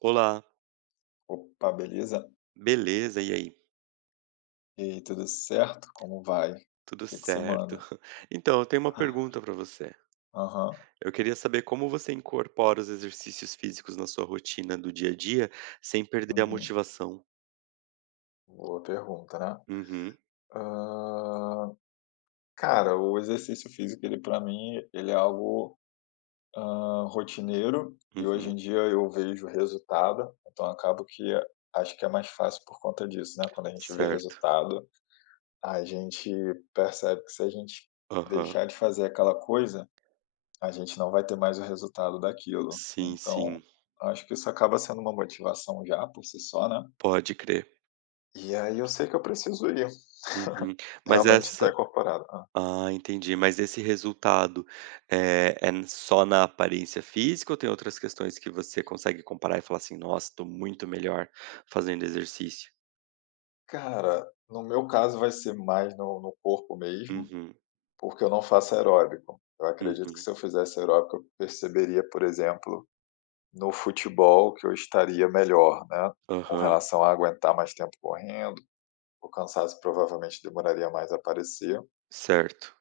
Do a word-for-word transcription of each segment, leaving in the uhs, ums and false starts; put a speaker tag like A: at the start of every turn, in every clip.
A: Olá,
B: Opa, beleza?
A: beleza? E aí?
B: E aí, tudo certo? Como vai? O
A: Tudo
B: Que que você
A: certo?
B: manda?
A: Então, eu tenho uma pergunta para você.
B: Aham,
A: Eu queria saber como você incorpora os exercícios físicos na sua rotina do dia a dia sem perder a
B: uhum.
A: motivação.
B: Boa pergunta, né?
A: Uhum,
B: Hã, cara, o exercício físico, ele para mim, ele é algo, hã, rotineiro e hoje em
A: uhum,
B: dia eu vejo resultado, então acabo que acho que é mais fácil por conta disso, né, quando a gente vê
A: certo.
B: resultado, a gente percebe que se a gente
A: Aham.
B: deixar de fazer aquela coisa a gente não vai ter mais o resultado daquilo.
A: Sim,
B: Então,
A: sim,
B: acho que isso acaba sendo uma motivação já por si só, né.
A: pode crer.
B: E aí eu sei que eu preciso ir,
A: Uhum. Mas
B: realmente tá
A: essa.
B: incorporado. Hã.
A: Ah, entendi. Mas esse resultado é, é n- só na aparência física ou tem outras questões que você consegue comparar e falar assim, nossa, tô muito melhor fazendo exercício?
B: Cara, no meu caso vai ser mais no no corpo mesmo,
A: Uhum.
B: porque eu não faço aeróbico. Eu acredito que
A: Uhum.
B: se eu fizesse aeróbico, eu perceberia, por exemplo, no futebol que eu estaria melhor, né, com
A: Aham.
B: relação a aguentar mais tempo correndo, o cansaço provavelmente demoraria mais a aparecer,
A: Certo.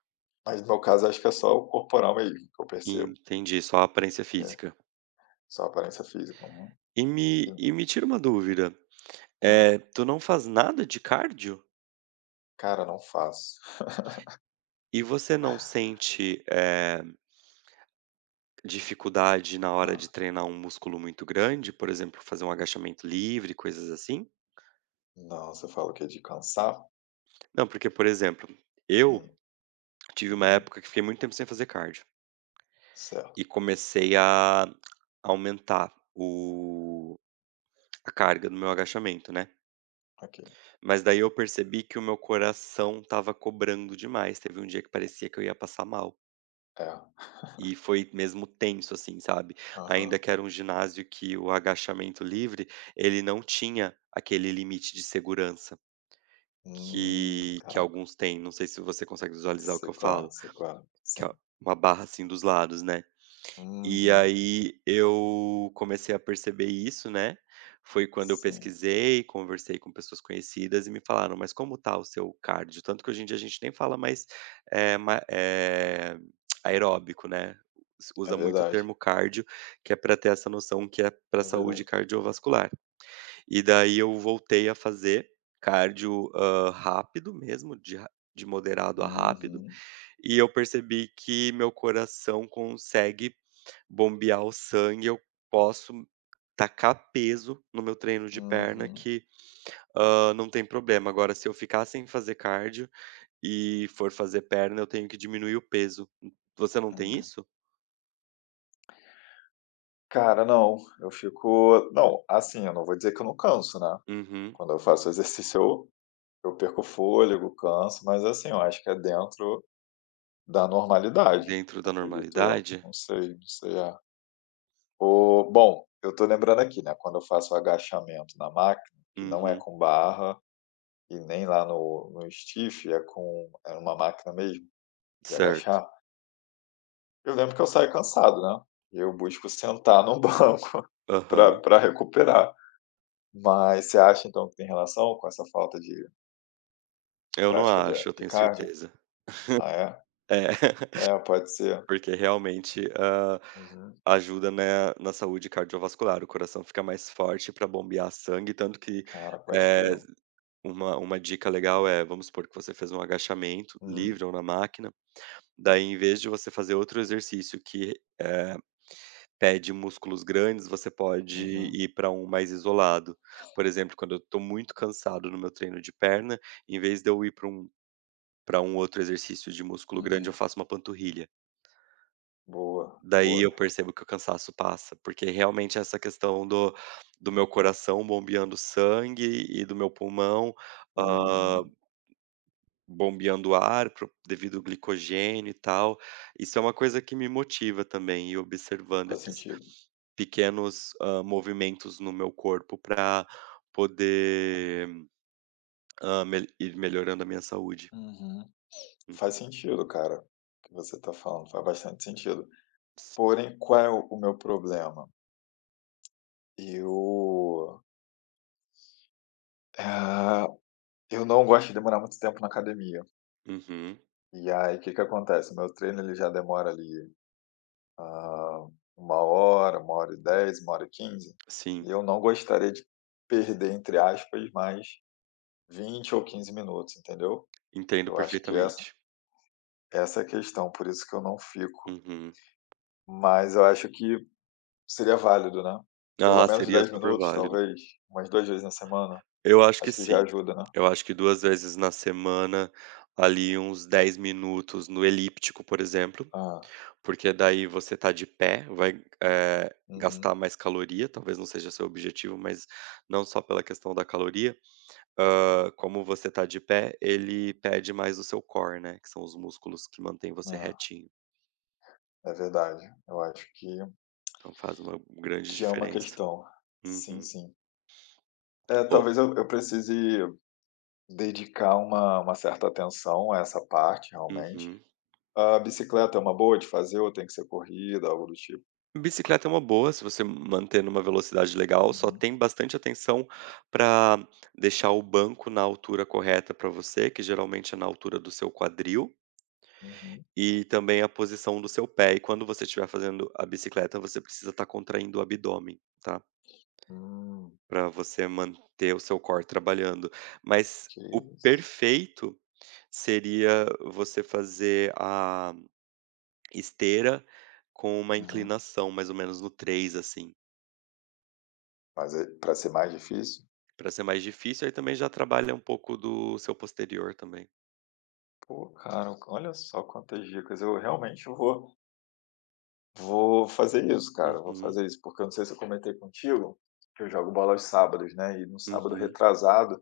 B: mas no meu caso acho que é só o corporal mesmo que eu percebo.
A: Entendi, só a aparência
B: É,
A: física.
B: só aparência física, uhum,
A: E
B: e
A: me
B: não
A: e me tira uma dúvida,
B: hum,
A: é, tu não faz nada de cardio?
B: cara, não faço.
A: E você não sente, eh, dificuldade na
B: Hã,
A: hora de treinar um músculo muito grande, por exemplo, fazer um agachamento livre, coisas assim?
B: não, você fala o quê? De cansar?
A: Não, porque, por exemplo, eu
B: Hum,
A: tive uma
B: uhum,
A: época que fiquei muito tempo sem fazer cardio
B: certo,
A: e comecei a aumentar o a carga do meu agachamento, né.
B: ok.
A: Mas daí eu percebi que o meu coração tava cobrando demais. Teve um dia que parecia que eu ia passar mal.
B: É,
A: E foi mesmo tenso, assim, sabe? Ainda
B: aham.
A: que era um ginásio que o agachamento livre, ele não tinha aquele limite de segurança
B: Hum,
A: que, que
B: caraca,
A: alguns têm. Não sei se você consegue visualizar o
B: sei
A: que eu
B: qual é,
A: falo,
B: sei qual é,
A: que é
B: sim.
A: uma barra assim dos lados, né? E
B: Uhum,
A: aí eu comecei a perceber isso, né, foi quando eu
B: sim,
A: pesquisei, conversei com pessoas conhecidas e me falaram: "Mas como tá o seu cardio?" Tanto que hoje em dia a gente nem fala mais, eh, ma eh, aeróbico, né, us
B: é
A: usa muito o
B: verdade,
A: termo cardio, que é para ter essa noção que é para
B: é
A: saúde
B: verdade.
A: cardiovascular. E daí eu voltei a fazer cardio, hã, rápido mesmo, de ra de moderado a rápido,
B: Uhum,
A: e eu percebi que meu coração consegue bombear o sangue, eu posso tacar peso no meu treino de perna
B: uhum,
A: que, hã, não tem problema. Agora se eu ficar sem fazer cardio e for fazer perna, eu tenho que diminuir o peso. Você não tem
B: hum.
A: isso?
B: Cara, não, eu fico não, assim, eu não vou dizer que eu não canso, né,
A: Uhum.
B: quando eu faço exercício eu eu perco o fôlego, canso, mas assim, eu acho que é dentro da normalidade,
A: Dentro da
B: acredito eu.
A: normalidade?
B: Não sei, não sei a o bom, eu estou lembrando aqui, né, quando eu faço o agachamento na máquina, que não é
A: Uhum.
B: com barra e nem lá no no stiff, é com é uma máquina mesmo de
A: Certo.
B: agachar, eu lembro que eu saio cansado, né, eu busco sentar no banco para
A: Aham.
B: pra recuperar. Mas você acha então que tem relação com essa falta de de
A: Eu não
B: prática de
A: acho, eu
B: de
A: tenho
B: cardio?
A: certeza.
B: Ah é?
A: É,
B: É, pode ser.
A: porque realmente, hã,
B: Uhum.
A: ajuda na na saúde cardiovascular, o coração fica mais forte para bombear sangue, tanto que,
B: Cara, pode
A: eh
B: crer.
A: Uma uma dica legal é, vamos supor que você fez um agachamento,
B: Hum,
A: livre ou na máquina, daí em vez de você fazer outro exercício que, eh, pede músculos grandes, você pode
B: uhum,
A: ir para um mais isolado. Por exemplo, quando eu estou muito cansado no meu treino de perna, em vez de eu ir para um para um outro exercício de músculo grande, eu
B: uhum.
A: faço uma panturrilha.
B: Boa,
A: Daí eu
B: boa.
A: percebo que o cansaço passa, porque realmente essa questão do do meu coração bombeando sangue e do meu pulmão, ah,
B: Uhum.
A: bombeando o ar pro devido ao glicogênio e tal. Isso é uma coisa que me motiva também, e observando
B: Faz
A: esses
B: sentido.
A: pequenos, hã, movimentos no meu corpo para poder, hã, mel ir melhorando a minha saúde.
B: Uhum. Faz
A: Uhum.
B: sentido, cara, o que você está falando, faz bastante sentido. Porém, qual é o o meu problema? Eu, ah, eu não gosto de demorar muito tempo na academia.
A: Uhum.
B: E aí, o que que acontece? Meu treino ele já demora ali, ah, 1 hora, uma hora e dez uma hora e quinze
A: Sim,
B: e eu não gostaria de perder, entre aspas, mais vinte ou quinze minutos, entendeu?
A: entendo
B: Eu acho que essa
A: perfeitamente.
B: essa é a questão, por isso que eu não fico.
A: Uhum.
B: Mas eu acho que seria válido, né. Pelo
A: Ah,
B: menos
A: seria
B: dez
A: super
B: minutos,
A: válido.
B: talvez, umas duas vezes na semana,
A: Eu acho que
B: acho que já
A: sim.
B: ajuda, né.
A: Eu acho que duas vezes na semana, ali uns dez minutos no elíptico, por exemplo.
B: Ah,
A: Porque daí você tá de pé, vai, eh,
B: uhum.
A: gastar mais caloria, talvez não seja seu objetivo, mas não só pela questão da caloria, hã, como você tá de pé, ele pede mais o seu core, né, que são os músculos que mantêm você retinho.
B: É, é verdade. Eu acho que
A: Então faz uma grande
B: que é uma
A: diferença.
B: questão. Sim,
A: Uhum.
B: sim. É,
A: O
B: talvez eu eu precise dedicar uma uma certa atenção a essa parte, realmente.
A: Uhum.
B: A bicicleta é uma boa de fazer ou tem que ser corrida, algo do tipo?
A: Bicicleta é uma boa, se você manter numa velocidade legal, só
B: Uhum,
A: tem bastante atenção para deixar o banco na altura correta para você, que geralmente é na altura do seu quadril.
B: uhum.
A: E também a posição do seu pé. E quando você estiver fazendo a bicicleta, você precisa estar contraindo o abdômen, tá?
B: Hum,
A: Para você manter o seu core trabalhando. Mas
B: que
A: o
B: isso.
A: perfeito seria você fazer a esteira com uma
B: Uhum.
A: inclinação, mais ou menos no três assim,
B: Mas para ser mais difícil?
A: para ser mais difícil. Aí também já trabalha um pouco do seu posterior também.
B: Pô, cara, olha só quantas dicas. Eu realmente vou, vou fazer isso, cara. Vou
A: Uhum,
B: fazer isso, porque eu não sei se eu comentei contigo que eu jogo bola aos sábados, né? E no sábado
A: uhum.
B: retrasado,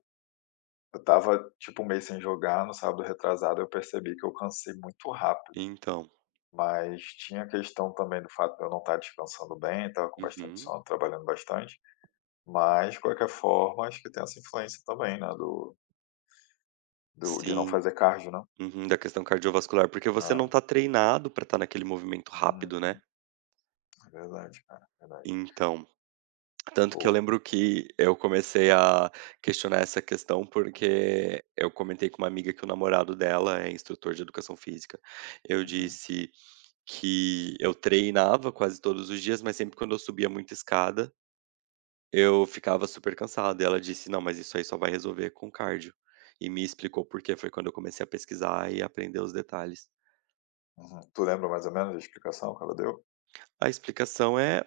B: eu tava tipo um mês sem jogar. No sábado retrasado, eu percebi que eu cansei muito rápido.
A: Então,
B: Mas tinha a questão também do fato de eu não estar descansando bem, tava com bastante
A: uhum.
B: sono, trabalhando bastante. Mas, de qualquer forma, acho que tem essa influência também, né? Do, do, de não
A: Sim.
B: fazer cardio, né?
A: Uhum, da questão cardiovascular, porque você não
B: Ah,
A: tá treinado pra estar naquele movimento rápido, né.
B: uhum, é verdade, cara, é verdade.
A: Então, tanto que eu
B: Boa.
A: lembro que eu comecei a questionar essa questão, porque eu comentei com uma amiga que o namorado dela é instrutor de educação física. Eu
B: Uhum.
A: disse que eu treinava quase todos os dias, mas sempre quando eu subia muita escada, eu ficava super cansado. E ela disse: "Não, mas isso aí só vai resolver com cardio". E me explicou por quê. Foi quando eu comecei a pesquisar e aprender os detalhes.
B: Uhum. Tu lembra mais ou menos a explicação que ela deu?
A: A explicação é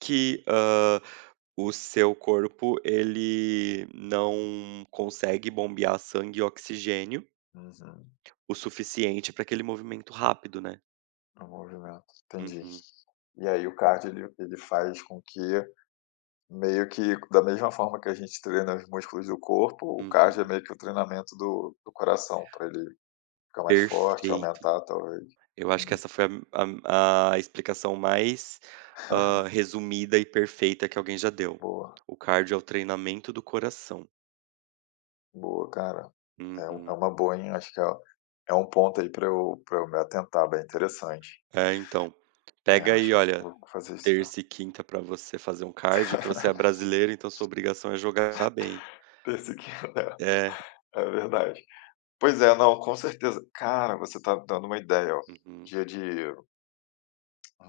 A: Que, hã, o seu corpo ele não consegue bombear sangue e oxigênio
B: Uhum.
A: o suficiente para aquele movimento rápido, né.
B: O movimento, entendi.
A: Uhum,
B: E aí o cardio ele ele faz com que meio que da mesma forma que a gente treina os músculos do corpo, o cardio é
A: uhum.
B: meio que o treinamento do do coração, para ele ficar mais forte,
A: Perfeito.
B: aumentar talvez.
A: Eu acho que
B: Entendi.
A: essa foi a a a explicação mais, hã, resumida e perfeita que alguém já deu.
B: Boa,
A: O cardio é o treinamento do coração.
B: boa, cara. É um é
A: Uhum.
B: uma boa, hein, acho que é é um ponto aí para eu para eu me atentar, bem interessante.
A: É, então,
B: É, eu
A: pega
B: acho
A: aí,
B: que eu
A: olha,
B: vou fazer isso mesmo.
A: terça e quinta pra você fazer um cardio, que você é brasileiro, então sua obrigação é jogar bem.
B: Perseguindo, é,
A: É.
B: é verdade. Pois é, não, com certeza. Cara, você tá dando uma ideia, ó.
A: Uhum,
B: Dia de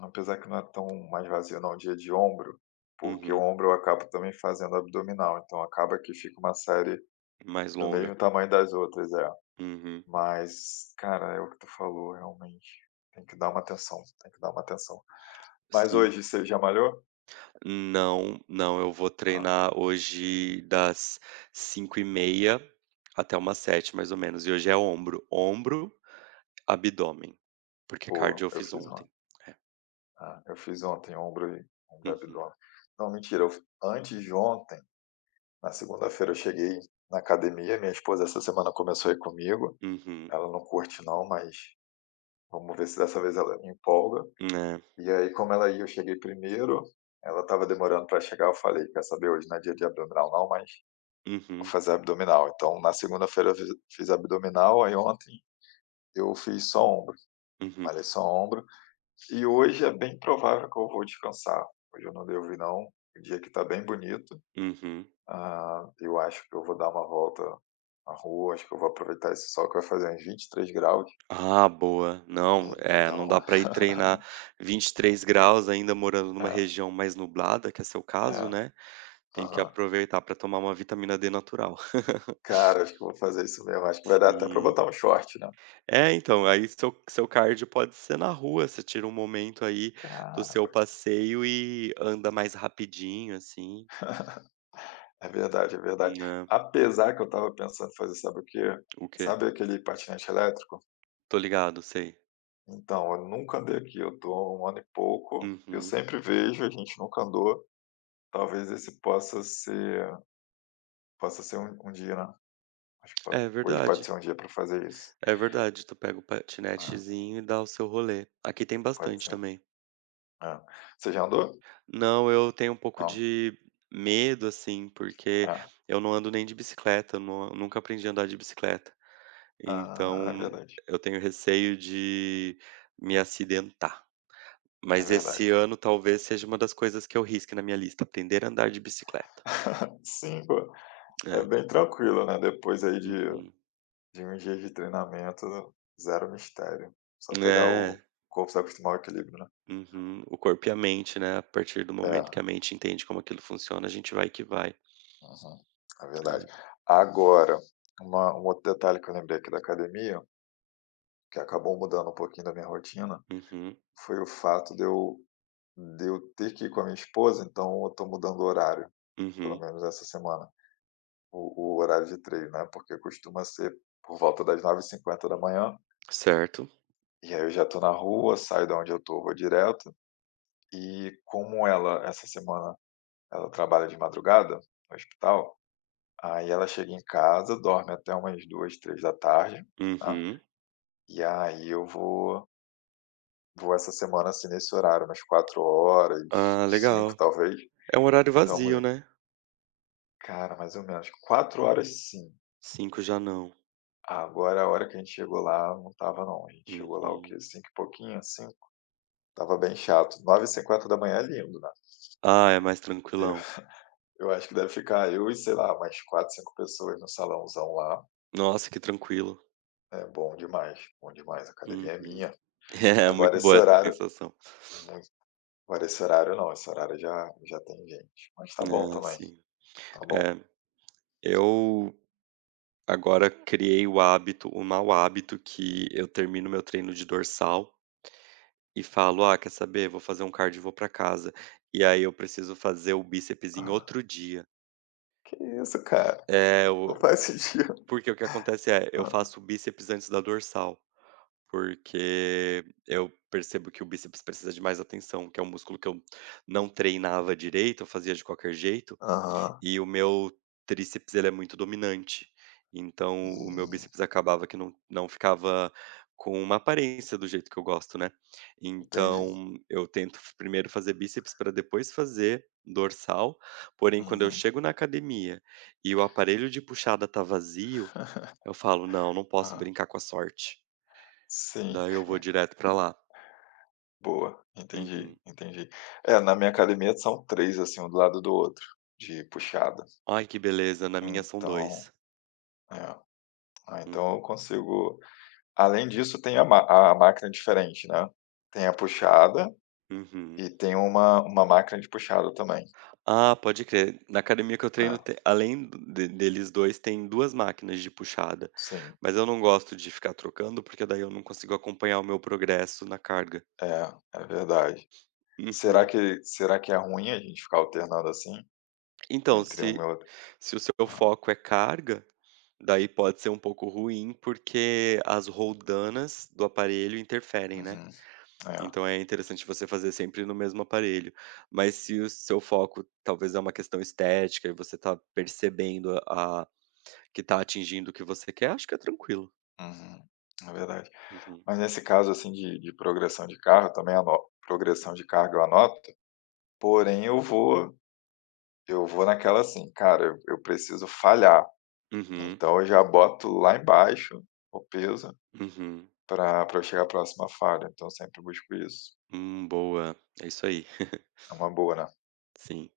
B: apesar que não é tão mais vazio não, dia de ombro, porque o
A: uhum.
B: ombro eu acabo também fazendo abdominal, então acaba que fica uma série
A: Mais
B: do
A: longa.
B: mesmo tamanho das outras, é.
A: Uhum.
B: Mas, cara, é o que tu falou, realmente. Tem que dar uma atenção, tem que dar uma atenção. Mas
A: Sim.
B: hoje você já malhou?
A: Não, não, eu vou
B: Ah,
A: treinar hoje das cinco e meia até umas sete, mais ou menos. E hoje é ombro, ombro, abdômen, porque cardio
B: boa,
A: eu
B: eu
A: fiz
B: fiz
A: ontem.
B: ontem.
A: É.
B: Ah, eu fiz ontem ombro e ombro e
A: Uhum,
B: abdômen. Não, mentira, eu antes de ontem, Na segunda-feira eu cheguei na academia, minha esposa essa semana começou a ir comigo,
A: uhum.
B: ela não curte não, mas vamos ver se dessa vez ela me empolga.
A: É.
B: E aí como ela ia, eu cheguei primeiro, ela estava demorando para chegar, eu falei: "Quer saber, hoje não é dia de abdominal não, mas vou
A: Uhum,
B: fazer abdominal". Então na segunda-feira eu fiz fiz abdominal, aí ontem eu fiz só ombro,
A: uhum,
B: malhei só ombro, e hoje é bem provável que eu vou descansar. Hoje eu não devo ir não, o dia aqui está bem bonito.
A: uhum.
B: Ah, eu acho que eu vou dar uma volta na rua, acho que eu vou aproveitar esse sol que vai fazer uns 23 graus,
A: Ah, boa. Não, é, não
B: então
A: dá pra ir treinar vinte e três graus ainda morando numa
B: é,
A: região mais nublada, que é seu caso,
B: é,
A: né. Tem que
B: aham.
A: aproveitar pra tomar uma vitamina dê natural.
B: Cara, acho que eu vou fazer isso mesmo, acho que vai dar até para
A: Sim.
B: botar um short, né.
A: É, então, aí seu seu cardio pode ser na rua, você tira um momento aí do
B: Cara,
A: seu
B: pode
A: passeio e anda mais rapidinho, assim,
B: é verdade, é verdade.
A: né.
B: Apesar que eu estava pensando em fazer sabe o quê?
A: O quê?
B: Sabe aquele patinete elétrico?
A: Tô ligado, sei.
B: Então, eu nunca andei aqui, eu tô há 1 ano e pouco, eu
A: Uhum.
B: sempre vejo, a gente nunca andou, talvez esse possa ser possa ser um um dia, né. Acho que pode
A: É
B: hoje pode
A: verdade,
B: ser um dia para fazer isso.
A: é verdade. Tu pega o
B: É,
A: patinetezinho e dá o seu rolê. Aqui tem
B: pode
A: bastante
B: ser.
A: também.
B: É. Você já andou?
A: Não, eu tenho um pouco
B: Não.
A: de medo, assim, porque
B: É.
A: eu não ando nem de bicicleta, eu nu nunca aprendi a andar de bicicleta.
B: Ah, é
A: Então
B: verdade,
A: eu tenho receio de me acidentar.
B: é
A: Mas
B: verdade.
A: esse ano talvez seja uma das coisas que eu risque na minha lista, aprender a andar de bicicleta.
B: cinco é
A: É.
B: bem tranquilo, né, depois aí de
A: Uhum.
B: de um dia de treinamento, zero mistério. Só pegar o
A: É.
B: corpo se acostumar ao equilíbrio, né.
A: Uhum. O corpo e a mente, né, a partir do momento que
B: É,
A: a mente entende como aquilo funciona, a gente vai que vai.
B: uhum, é verdade.
A: É.
B: Agora, uma um outro detalhe que eu lembrei aqui da academia, que acabou mudando um pouquinho da minha rotina,
A: Uhum.
B: foi o fato de eu De eu ter que ir com a minha esposa, então eu estou mudando o horário, pelo
A: Uhum.
B: menos essa semana, o o horário de treino, né, porque costuma ser por volta das nove e cinquenta da manhã
A: Certo.
B: e aí eu já estou na rua, saio da onde eu estou vou direto. E como ela essa semana ela trabalha de madrugada no hospital, aí ela chega em casa, dorme até umas duas três da tarde, tá,
A: Uhum.
B: e aí eu vou vou essa semana, assim, nesse horário, umas quatro horas
A: Ah,
B: cinco
A: legal.
B: talvez.
A: É um horário
B: Então,
A: vazio, né.
B: cara, mais ou menos, quatro horas sim.
A: Cinco já não.
B: Agora a hora que a gente chegou lá não tava não. A gente chegou lá o
A: Uhum.
B: quê? Cinco e pouquinho, cinco? Tava bem chato. nove e cinquenta é lindo, né.
A: Ah, é mais
B: Eu
A: tranquilão.
B: eu acho que deve ficar eu e, sei lá, mais quatro, cinco pessoas no salãozão lá.
A: Nossa, que tranquilo.
B: É bom demais, bom demais, a academia é
A: Uhum.
B: minha.
A: É
B: Agora
A: muito
B: esse
A: boa essa
B: horário
A: sensação.
B: muito agora esse horário não, esse horário já já tem gente. Mas tá bom
A: Ah,
B: também,
A: sim.
B: tá bom.
A: É, eu agora criei o hábito, o mau hábito que eu termino meu treino de dorsal e falo: "Ah, quer saber? Vou fazer um cardio e vou pra casa". E aí eu preciso fazer o bíceps em
B: Ah,
A: outro dia.
B: que isso, cara,
A: É,
B: não
A: o
B: faz sentido.
A: porque o que acontece é, eu
B: Ah,
A: faço o bíceps antes da dorsal, porque eu percebo que o bíceps precisa de mais atenção, que é um músculo que eu não treinava direito, eu fazia de qualquer jeito.
B: aham,
A: E o meu tríceps ele é muito dominante, então o meu
B: hum,
A: bíceps acabava que não não ficava com uma aparência do jeito que eu gosto, né.
B: entendi.
A: Então eu tento f primeiro fazer bíceps para depois fazer dorsal, porém quando eu
B: Uhum.
A: chego na academia e o aparelho de puxada tá vazio, eu falo: "Não, não posso
B: Ah,
A: brincar com a sorte",
B: sim,
A: daí eu vou direto pra lá.
B: boa, entendi,
A: Uhum.
B: entendi. É, na minha academia são três assim, um do lado do outro, de puxada.
A: Ai que beleza, na minha são
B: Então,
A: dois.
B: é, ah, então eu
A: Uhum.
B: consigo além disso tem a ma a máquina diferente, né, tem a puxada
A: Uhum.
B: e tem uma uma máquina de puxada também.
A: Ah, pode crer. Na academia que eu treino,
B: É,
A: te além de deles dois, tem duas máquinas de puxada,
B: sim,
A: mas eu não gosto de ficar trocando, porque daí eu não consigo acompanhar o meu progresso na carga.
B: é, é verdade. Será
A: Uhum.
B: que será que é ruim a gente ficar alternando assim,
A: Então,
B: entre um e
A: se
B: outro.
A: se o seu
B: Ah,
A: foco é carga, daí pode ser um pouco ruim, porque as roldanas do aparelho interferem, né.
B: uhum, é,
A: Então é interessante você fazer sempre no mesmo aparelho. Mas se o seu foco talvez é uma questão estética e você está percebendo a que tá atingindo o que você quer, acho que é tranquilo.
B: uhum, é verdade.
A: Uhum.
B: Mas nesse caso, assim, de de progressão de carro, também ano progressão de carga eu anoto, porém eu vou eu vou naquela assim: "Cara, eu eu preciso falhar",
A: Uhum,
B: então eu já boto lá embaixo o peso
A: uhum.
B: para pra eu chegar à próxima falha, então eu sempre busco isso.
A: Hum, boa. É isso aí.
B: É uma boa, né?
A: Sim.